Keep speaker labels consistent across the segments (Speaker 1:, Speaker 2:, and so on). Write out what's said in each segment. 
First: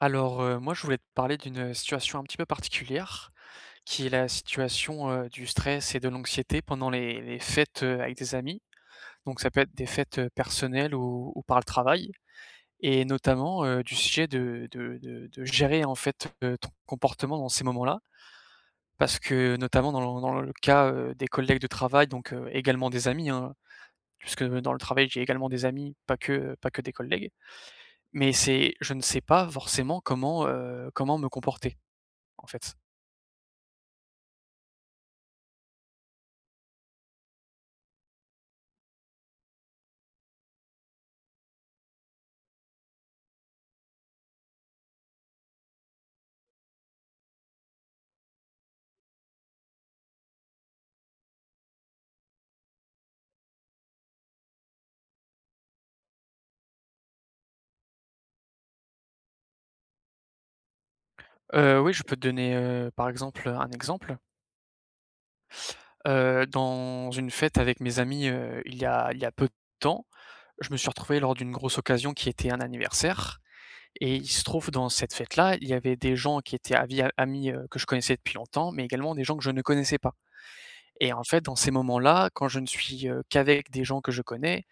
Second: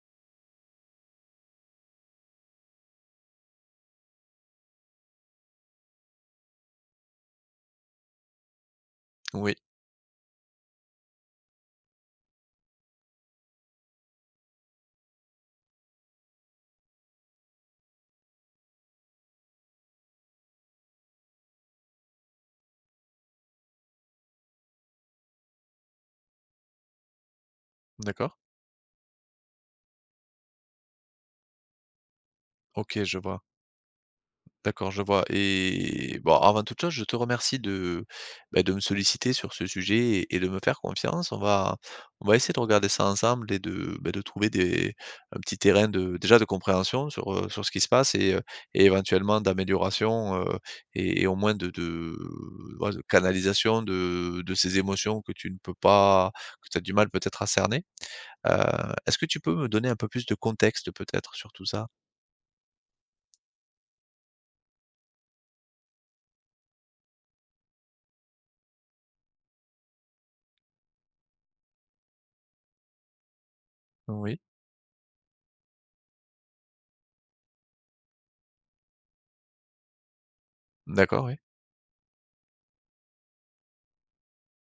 Speaker 1: Moi je voulais te parler d'une situation un petit peu particulière, qui est la situation, du stress et de l'anxiété pendant les fêtes, avec des amis. Donc ça
Speaker 2: Oui,
Speaker 1: peut être des fêtes, personnelles ou par le travail et notamment, du sujet de gérer en fait, ton comportement dans ces moments-là. Parce que notamment dans le cas, des collègues de travail donc, également des amis, hein, puisque dans le travail j'ai également des amis, pas que, pas que des collègues. Mais
Speaker 2: d'accord.
Speaker 1: c'est je ne sais pas forcément comment, comment me comporter, en fait.
Speaker 2: OK, je vois. D'accord, je vois et bon, avant toute chose, je te remercie de, bah, de me solliciter sur ce sujet et de me faire confiance. On va essayer de regarder ça ensemble et de, bah, de trouver des un petit terrain de déjà de compréhension sur ce qui se passe et éventuellement d'amélioration, et au moins de ouais, de canalisation de ces émotions que tu ne peux pas que tu as du mal peut-être à cerner. Heu, Est-ce que tu peux me donner un peu plus de contexte peut-être sur tout ça?
Speaker 1: Oui, je peux te donner, par exemple, un exemple. Dans une fête avec mes amis, il y a peu de temps, je me suis retrouvé lors d'une grosse occasion qui était un anniversaire et il
Speaker 2: Oui.
Speaker 1: se trouve dans cette fête-là, il y avait des gens qui étaient avis amis, que je connaissais depuis longtemps, mais également des gens que je ne connaissais pas et en
Speaker 2: D'accord, oui.
Speaker 1: fait, dans ces moments-là, quand je ne suis, qu'avec des gens que je connais,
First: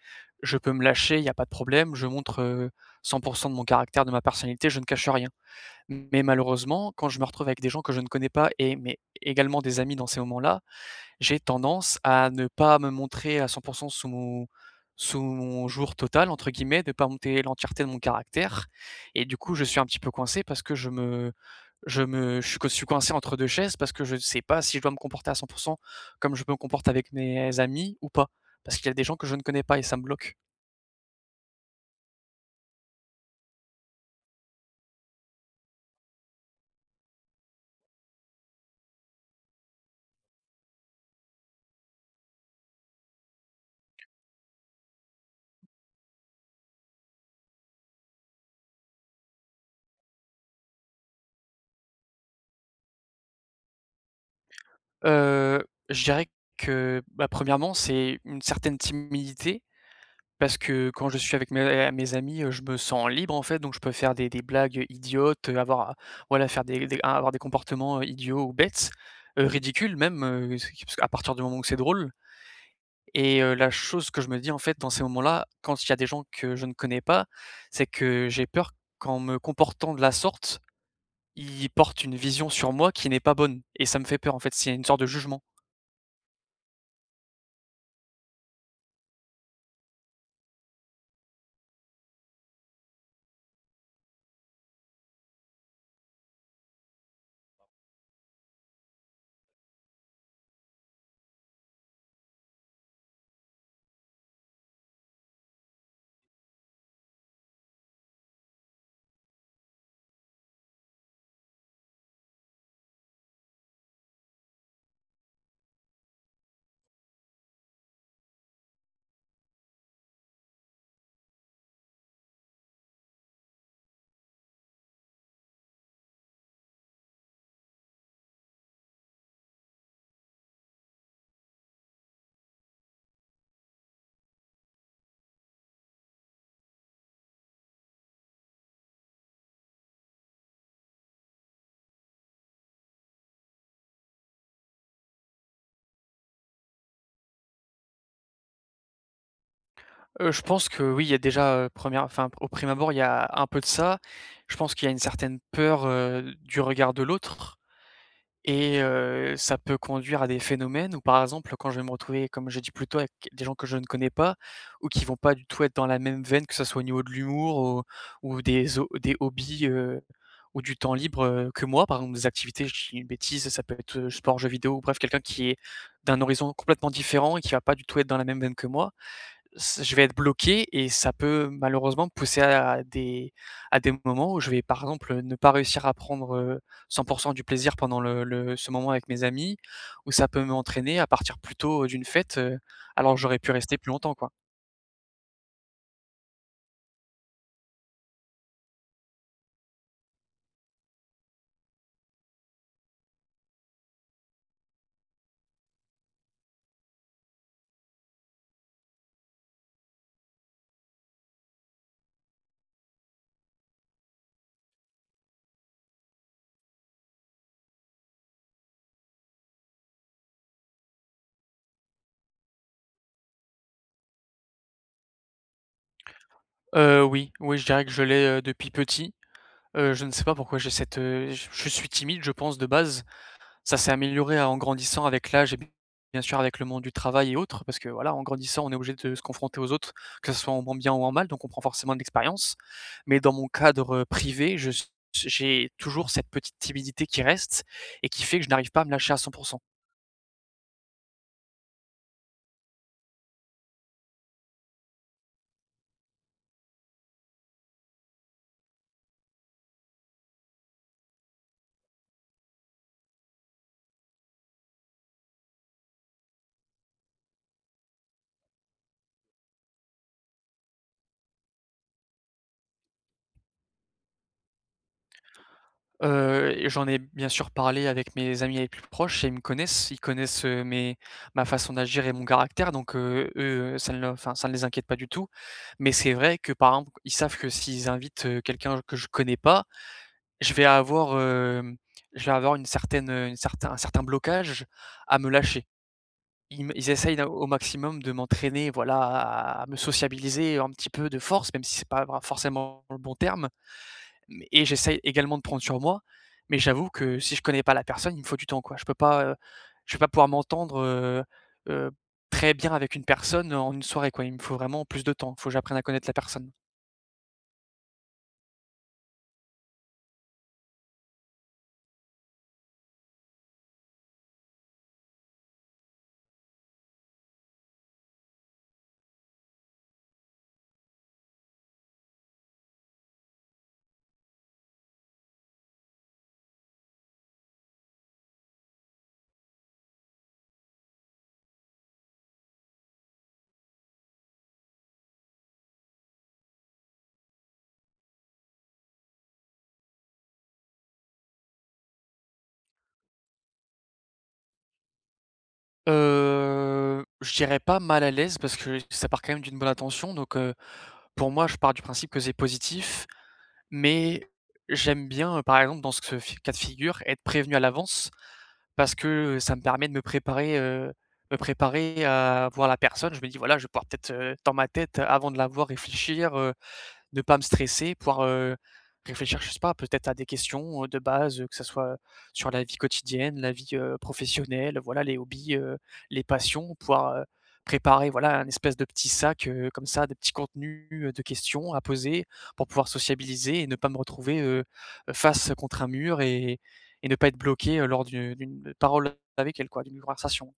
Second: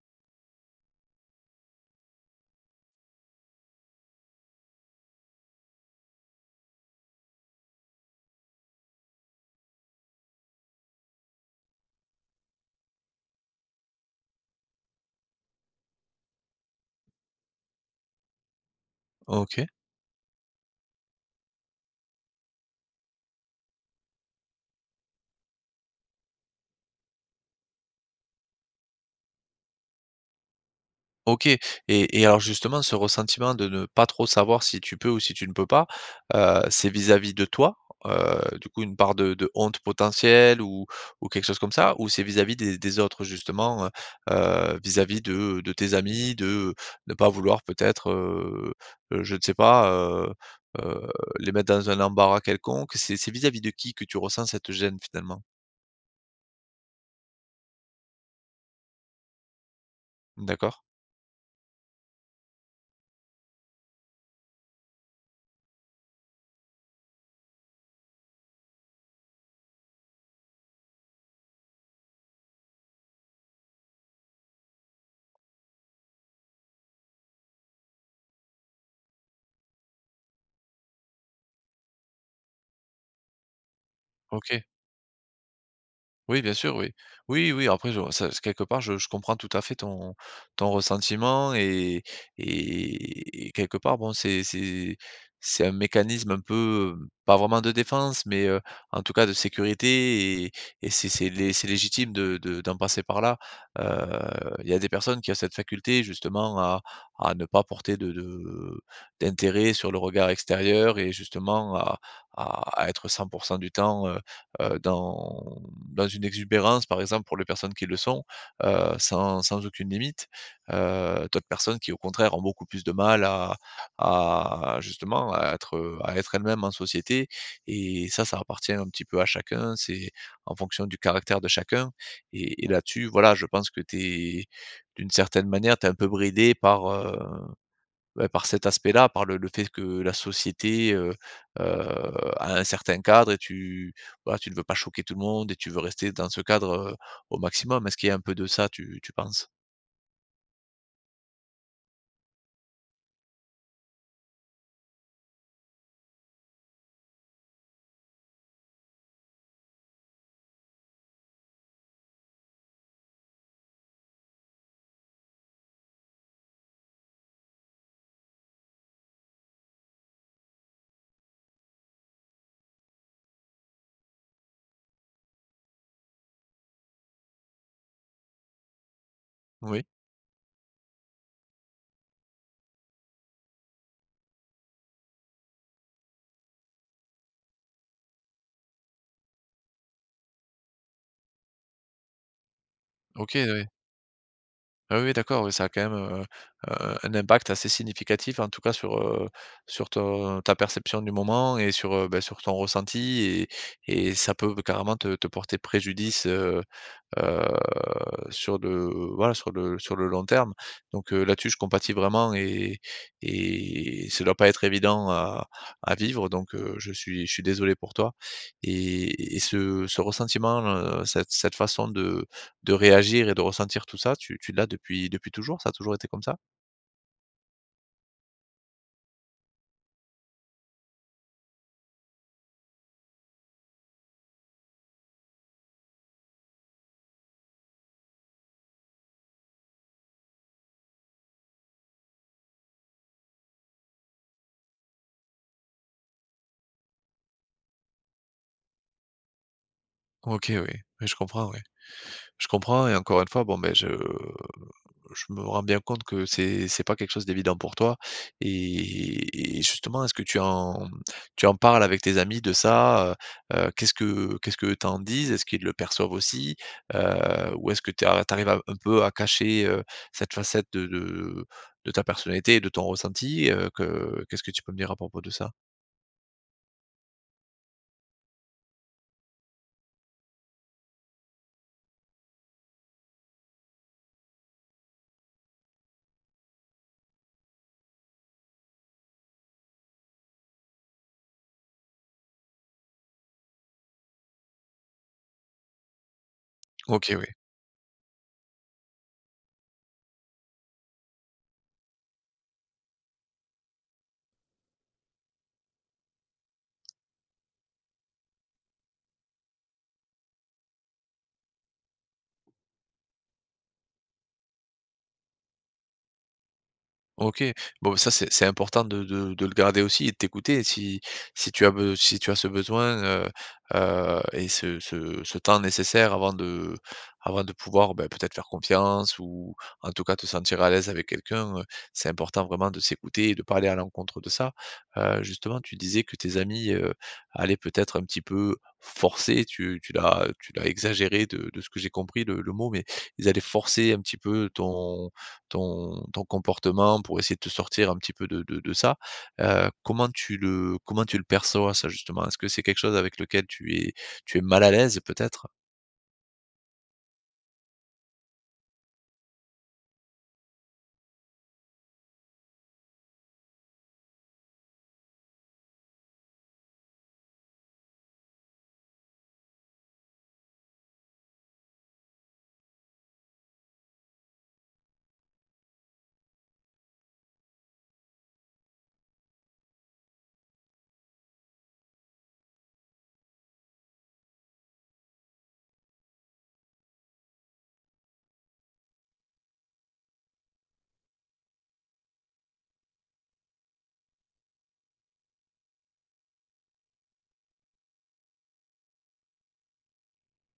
Speaker 1: je peux me lâcher, il y a pas de problème. Je montre, 100% de mon caractère, de ma personnalité, je ne cache rien. Mais malheureusement, quand je me retrouve avec des gens que je ne connais pas et mais également des amis dans ces moments-là, j'ai tendance à ne pas me montrer à cent pour 100 sous mon «jour total» entre guillemets, de ne pas montrer l'entièreté de mon caractère et du coup, je
Speaker 2: OK.
Speaker 1: suis un petit peu coincé parce que je me je me je suis co je suis coincé entre 2 chaises parce que je ne sais pas si je dois me comporter à cent pour 100 comme je peux me comporte avec mes amis ou pas. Parce qu'il y a des gens que je ne connais pas et ça me bloque.
Speaker 2: OK et alors justement ce ressentiment de ne pas trop savoir si tu peux ou si tu ne peux pas, c'est vis-à-vis de toi? Du coup, une part de honte potentielle ou quelque chose comme ça? Ou c'est vis-à-vis des autres justement, vis-à-vis de tes amis, de ne pas vouloir peut-être, je ne sais pas, heu, les mettre dans un embarras quelconque? C'est vis-à-vis de qui que tu ressens cette gêne finalement?
Speaker 1: Heu, je dirais que, bah, 1°, c'est une certaine timidité. Parce
Speaker 2: D'accord,
Speaker 1: que quand je suis avec mes amis, je me sens libre en fait, donc je peux faire des blagues idiotes, avoir, voilà, faire des avoir des comportements, idiots ou bêtes, ridicules même, c'est parce qu'à partir du moment où c'est drôle. Et la chose que je me dis en fait dans ces moments-là, quand il y a des gens que je ne connais pas, c'est que j'ai peur qu'en me comportant de la sorte, ils portent une vision sur moi qui n'est pas bonne et ça me fait peur en fait,
Speaker 2: OK.
Speaker 1: c'est une sorte de jugement.
Speaker 2: Oui, bien sûr, oui. Oui, oui, après, je ça quelque part, je comprends tout à fait ton ressentiment et quelque part, bon, c'est un mécanisme un peu, pas vraiment de défense, mais en tout cas de sécurité et c'est légitime de d'en passer par là. Il y a des personnes qui ont cette faculté justement à ne pas porter de d'intérêt sur le regard extérieur et justement à à être 100% du temps, dans une exubérance, par exemple, pour les personnes qui le sont, sans aucune limite, d'autres personnes qui, au contraire, ont beaucoup plus de mal à justement à être elles-mêmes en société et ça appartient un petit peu à chacun, c'est en fonction du caractère de chacun et là-dessus, voilà, je pense que tu es d'une certaine manière, tu es un peu bridé par cet aspect-là, par le fait que la société, heu, a un certain cadre et tu voilà, tu ne veux pas choquer tout le monde et tu veux rester dans ce cadre, au maximum. Est-ce qu'il y a un peu de ça, tu penses?
Speaker 1: Je pense que oui, il y a déjà, première enfin, au prime abord, il y a un peu de ça. Je pense qu'il y a une certaine peur, du regard de l'autre. Et ça peut conduire à des phénomènes où, par exemple, quand je vais me retrouver, comme j'ai dit plus tôt, avec des gens que je ne connais pas ou qui vont pas du tout être dans la même veine, que ça soit au niveau de l'humour ou des hobbies, ou du temps libre, que moi. Par exemple, des activités, je dis une bêtise, ça peut être, sport, jeux vidéo ou bref, quelqu'un qui est d'un horizon complètement différent et qui va pas du tout être dans la même veine que moi. S
Speaker 2: Oui,
Speaker 1: Je vais être bloqué et ça peut malheureusement me pousser à des moments où je vais, par exemple, ne pas réussir à prendre, 100% du plaisir pendant le ce moment avec mes amis, ou ça peut m'entraîner à partir plus tôt, d'une fête, alors que j'aurais pu
Speaker 2: OK.
Speaker 1: rester plus longtemps, quoi.
Speaker 2: Ah oui, oui, d'accord, oui, ça a quand même, un impact assez significatif, en tout cas sur ton ta perception du moment et sur ton ressenti et ça peut carrément te porter préjudice, heu, sur le voilà, sur le long terme. Donc, là-dessus, je compatis vraiment et ça doit pas être évident à vivre, donc, je suis désolé pour toi et ce ressentiment, cette façon de réagir et de ressentir tout ça, tu l'as depuis toujours? Ça a toujours été comme ça?
Speaker 1: Oui, oui, je dirais que je l'ai, depuis petit. Je ne sais pas pourquoi j'ai cette, je suis timide, je pense, de base. Ça s'est amélioré en grandissant avec l'âge et b bien sûr avec le monde du travail et autres, parce que voilà, en grandissant, on est obligé de se confronter aux autres, que ce soit en bien ou en mal, donc on prend forcément de l'expérience. Mais dans mon cadre privé, je s j'ai toujours cette petite timidité qui reste et qui fait que je n'arrive pas à me lâcher à 100%.
Speaker 2: OK, oui. Oui. Je comprends et encore une fois, bon, ben, je me rends bien compte que c'est pas quelque chose d'évident pour toi et justement, est-ce que tu en parles avec tes amis de ça? Qu'est-ce que t'en disent? Est-ce qu'ils le perçoivent aussi? Ou est-ce que tu ar arrives un peu à cacher, cette facette de ta personnalité et de ton ressenti? Que Qu'est-ce que tu peux me dire à propos de ça?
Speaker 1: Et j'en ai bien sûr parlé avec mes amis les plus proches et ils me connaissent, ils connaissent, mes ma façon d'agir et mon caractère donc eux, ça ne les inquiète pas du tout. Mais c'est vrai que, par exemple, ils savent que s'ils invitent, quelqu'un que je connais pas, je vais avoir, je vais avoir une certaine, une certain un certain blocage à me lâcher. Ils essayent
Speaker 2: OK, oui.
Speaker 1: d'un au maximum de m'entraîner, voilà, à me sociabiliser un petit peu de force, même si c'est pas vra forcément le bon terme, mais et j'essaye également de prendre sur moi, mais j'avoue que si je connais pas la personne, il me faut du temps, quoi. Je peux pas, je vais pas pouvoir m'entendre, heu, très bien avec une personne en une soirée, quoi. Il me faut vraiment plus de temps. Il faut que j'apprenne à connaître la personne.
Speaker 2: OK. Bon, ça, c'est important de le garder aussi et de t'écouter. Si tu as ce besoin, et ce temps nécessaire avant de pouvoir, bah, peut-être faire confiance ou en tout cas te sentir à l'aise avec quelqu'un, c'est important vraiment de s'écouter et de parler à l'encontre de ça. Justement, tu disais que tes amis, allaient peut-être un petit peu forcer, tu l'as exagéré de ce que j'ai compris le mot, mais ils allaient forcer un petit peu ton comportement pour essayer de te sortir un petit peu de ça. Comment tu le perçois ça justement? Est-ce que c'est quelque chose avec lequel tu es mal à l'aise peut-être?
Speaker 1: Je dirais pas mal à l'aise parce que ça part quand même d'une bonne intention donc pour moi, je pars du principe que c'est positif. Mais j'aime bien, par exemple, dans ce fi cas de figure, être prévenu à l'avance parce que ça me permet de me préparer à voir la personne. Je me dis: «Voilà, je vais pouvoir peut-être, dans ma tête, avant de la voir, réfléchir, ne pas me stresser, pouvoir, réfléchir, je sais pas, peut-être à des questions, de base, que ça soit, sur la vie quotidienne, la vie, professionnelle, voilà, les hobbies, les passions. Pouvoir, préparer, voilà, un espèce de petit sac, comme ça, de petits contenus, de questions à poser pour pouvoir sociabiliser et ne pas me retrouver, face contre un mur et ne pas être bloqué, lors d'une parole avec elle, quoi, d'une conversation.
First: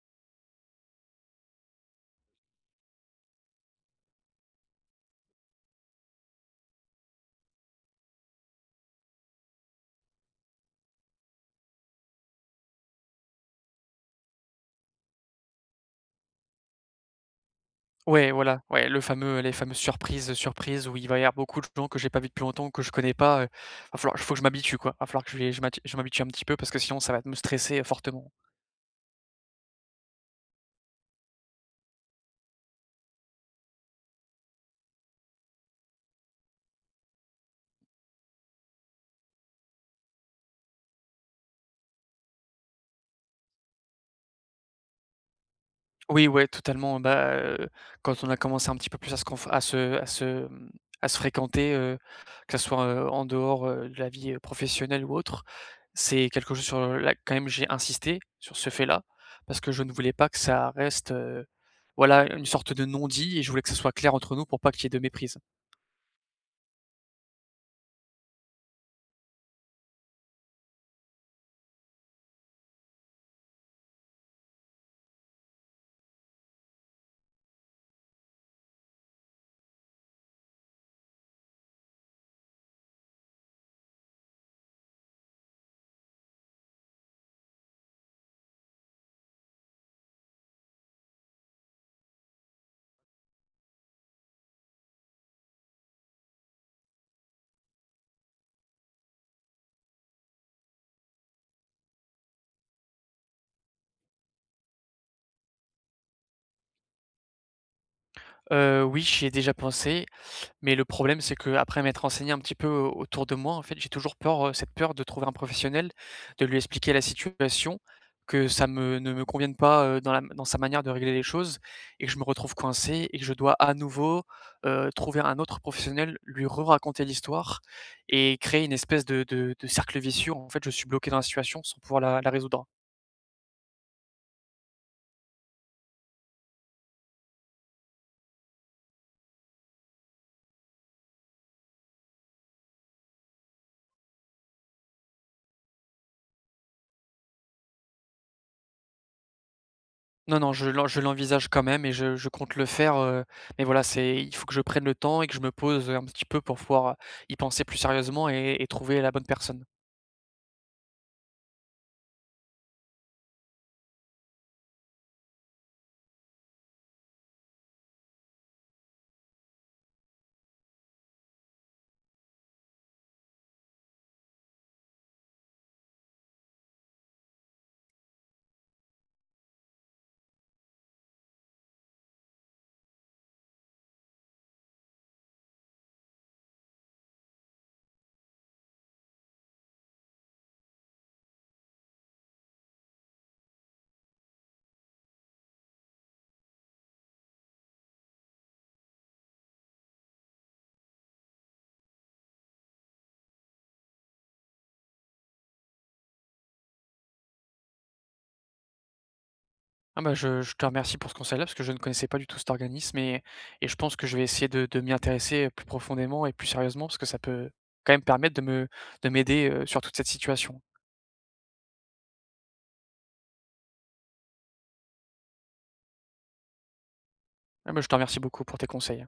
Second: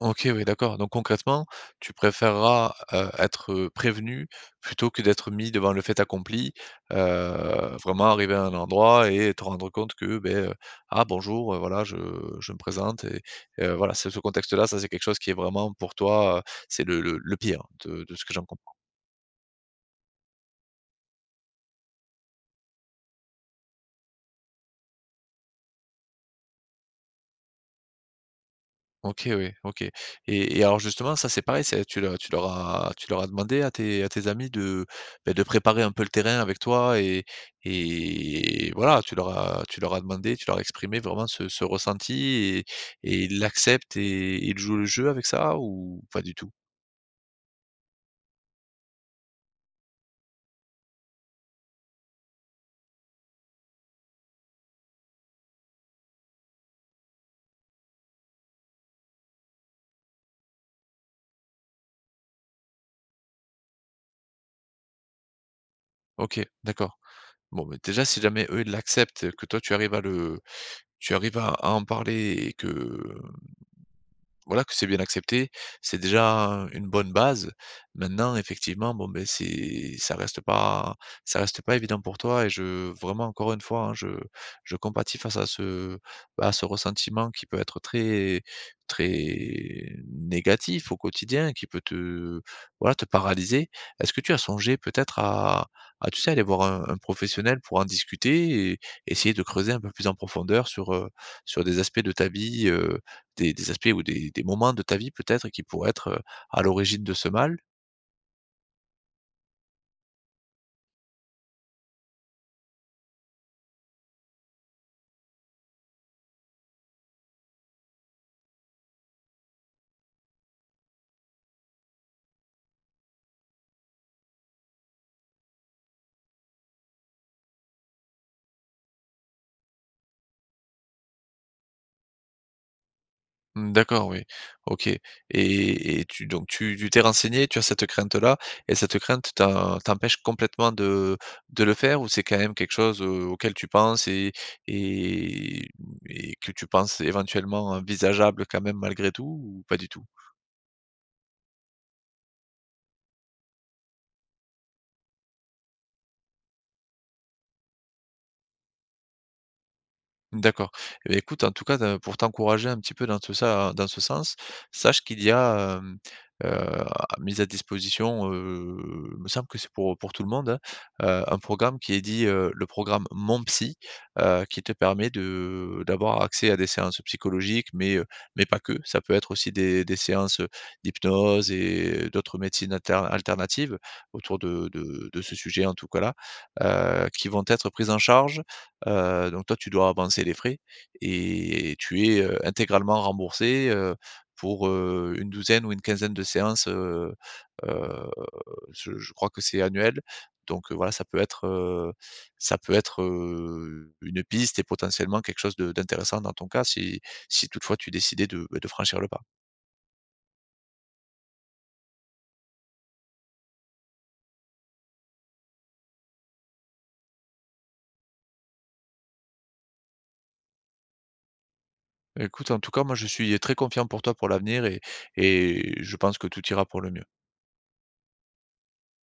Speaker 2: OK, oui, d'accord. Donc concrètement, tu préféreras, être, prévenu plutôt que d'être mis devant le fait accompli, vraiment arriver à un endroit et te rendre compte que, ben: Ah bonjour, voilà je me présente » et voilà, c'est ce contexte-là, ça c'est quelque chose qui est vraiment pour toi, c'est le pire de ce
Speaker 1: Ouais,
Speaker 2: que j'en com
Speaker 1: voilà, ouais, le fameux les fameuses surprises, où il va y avoir beaucoup de gens que j'ai pas vus depuis longtemps, que je connais pas. Il va falloir Faut que je m'habitue, quoi. Va falloir que je m'habitue un petit peu parce que sinon ça va me stresser, fortement.
Speaker 2: OK, oui, OK et alors justement ça c'est pareil, c'est tu leur as demandé à tes amis de, beh, de préparer un peu le terrain avec toi et voilà, tu leur as demandé, tu leur as exprimé vraiment ce ressenti et ils l'acceptent et ils jouent le jeu avec ça ou pas
Speaker 1: Oui,
Speaker 2: du
Speaker 1: ouais,
Speaker 2: tout?
Speaker 1: totalement, bah, quand on a commencé un petit peu plus à se, à se fréquenter, que ça soit, en dehors, de la vie, professionnelle ou autre, c'est quelque chose sur, la. Quand même j'ai insisté sur ce fait-là parce que je ne voulais pas que ça reste, voilà, une sorte de non-dit et je voulais que ça soit clair entre nous pour pas qu'il y ait de méprise.
Speaker 2: OK, d'accord. Bon, mais déjà si jamais eux ils l'acceptent, que toi tu arrives à en parler et que voilà, que c'est bien accepté, c'est déjà une bonne base. Maintenant, effectivement, bon, ben c'est ça reste pas évident pour toi et je vraiment encore une fois, hein, je compatis face bah, à ce ressentiment qui peut être très très négatif au quotidien, qui peut te voilà, te paralyser. Est-ce que tu as songé peut-être à tu sais, aller voir un professionnel pour en discuter et essayer de creuser un peu plus en profondeur sur, sur des aspects de ta vie, des aspects ou des moments de ta vie peut-être qui pourraient être, à l'origine de ce mal?
Speaker 1: Oui, j'y ai déjà pensé. Mais le problème, c'est que après m'être renseigné un petit peu au autour de moi, en fait, j'ai toujours peur, cette peur de trouver un professionnel, de lui expliquer la situation, que ça me ne me convienne pas, dans sa manière de régler les choses et que je me retrouve coincé et que je dois à nouveau, trouver un autre professionnel, lui re-raconter l'histoire et créer une espèce de cercle vicieux. En fait, je suis bloqué dans la situation sans pouvoir la résoudre.
Speaker 2: Mmh, d'accord, oui. OK et tu donc tu tu t'es renseigné, tu as cette crainte-là et cette crainte t'en t'empêche complètement de le faire ou c'est quand même quelque chose, auquel tu penses et et que tu penses éventuellement envisageable quand même malgré tout ou pas du tout?
Speaker 1: Non, non, je l'envisage quand même et je compte le faire, mais voilà, c'est il faut que je prenne le temps et que je me pose, un petit peu pour pouvoir, y penser plus sérieusement et trouver la bonne personne.
Speaker 2: D'accord. Eh beh, écoute, en tout cas, pour t'encourager un petit peu dans ce sens, sache qu'il y a, heu, mis à disposition, il me semble que c'est pour tout le monde, hein, un programme qui est dit, le programme Mon Psy, qui te permet de d'avoir accès à des séances psychologiques, mais pas que. Ça peut être aussi des séances, d'hypnose et d'autres médecines alternatives autour de ce sujet, en tout cas là, qui vont être prises en charge. Donc toi, tu dois avancer les frais et tu es, intégralement remboursé, pour, une douzaine ou une quinzaine de séances, heu, je crois que c'est annuel. Donc, voilà, ça peut être une piste et potentiellement quelque chose de d'intéressant dans ton cas si toutefois tu décidais de, bah, de franchir le pas.
Speaker 1: Ah bah, je te remercie pour ce conseil-là parce que je ne connaissais pas du tout cet organisme et je pense que je vais essayer de m'y intéresser, plus profondément et plus sérieusement parce que ça peut quand même permettre de m'aider, sur toute cette situation.
Speaker 2: Écoute, en tout cas, moi, je suis très confiant pour toi pour l'avenir et je pense que tout ira pour le mieux.
Speaker 1: Ah bah, je te remercie beaucoup pour tes conseils.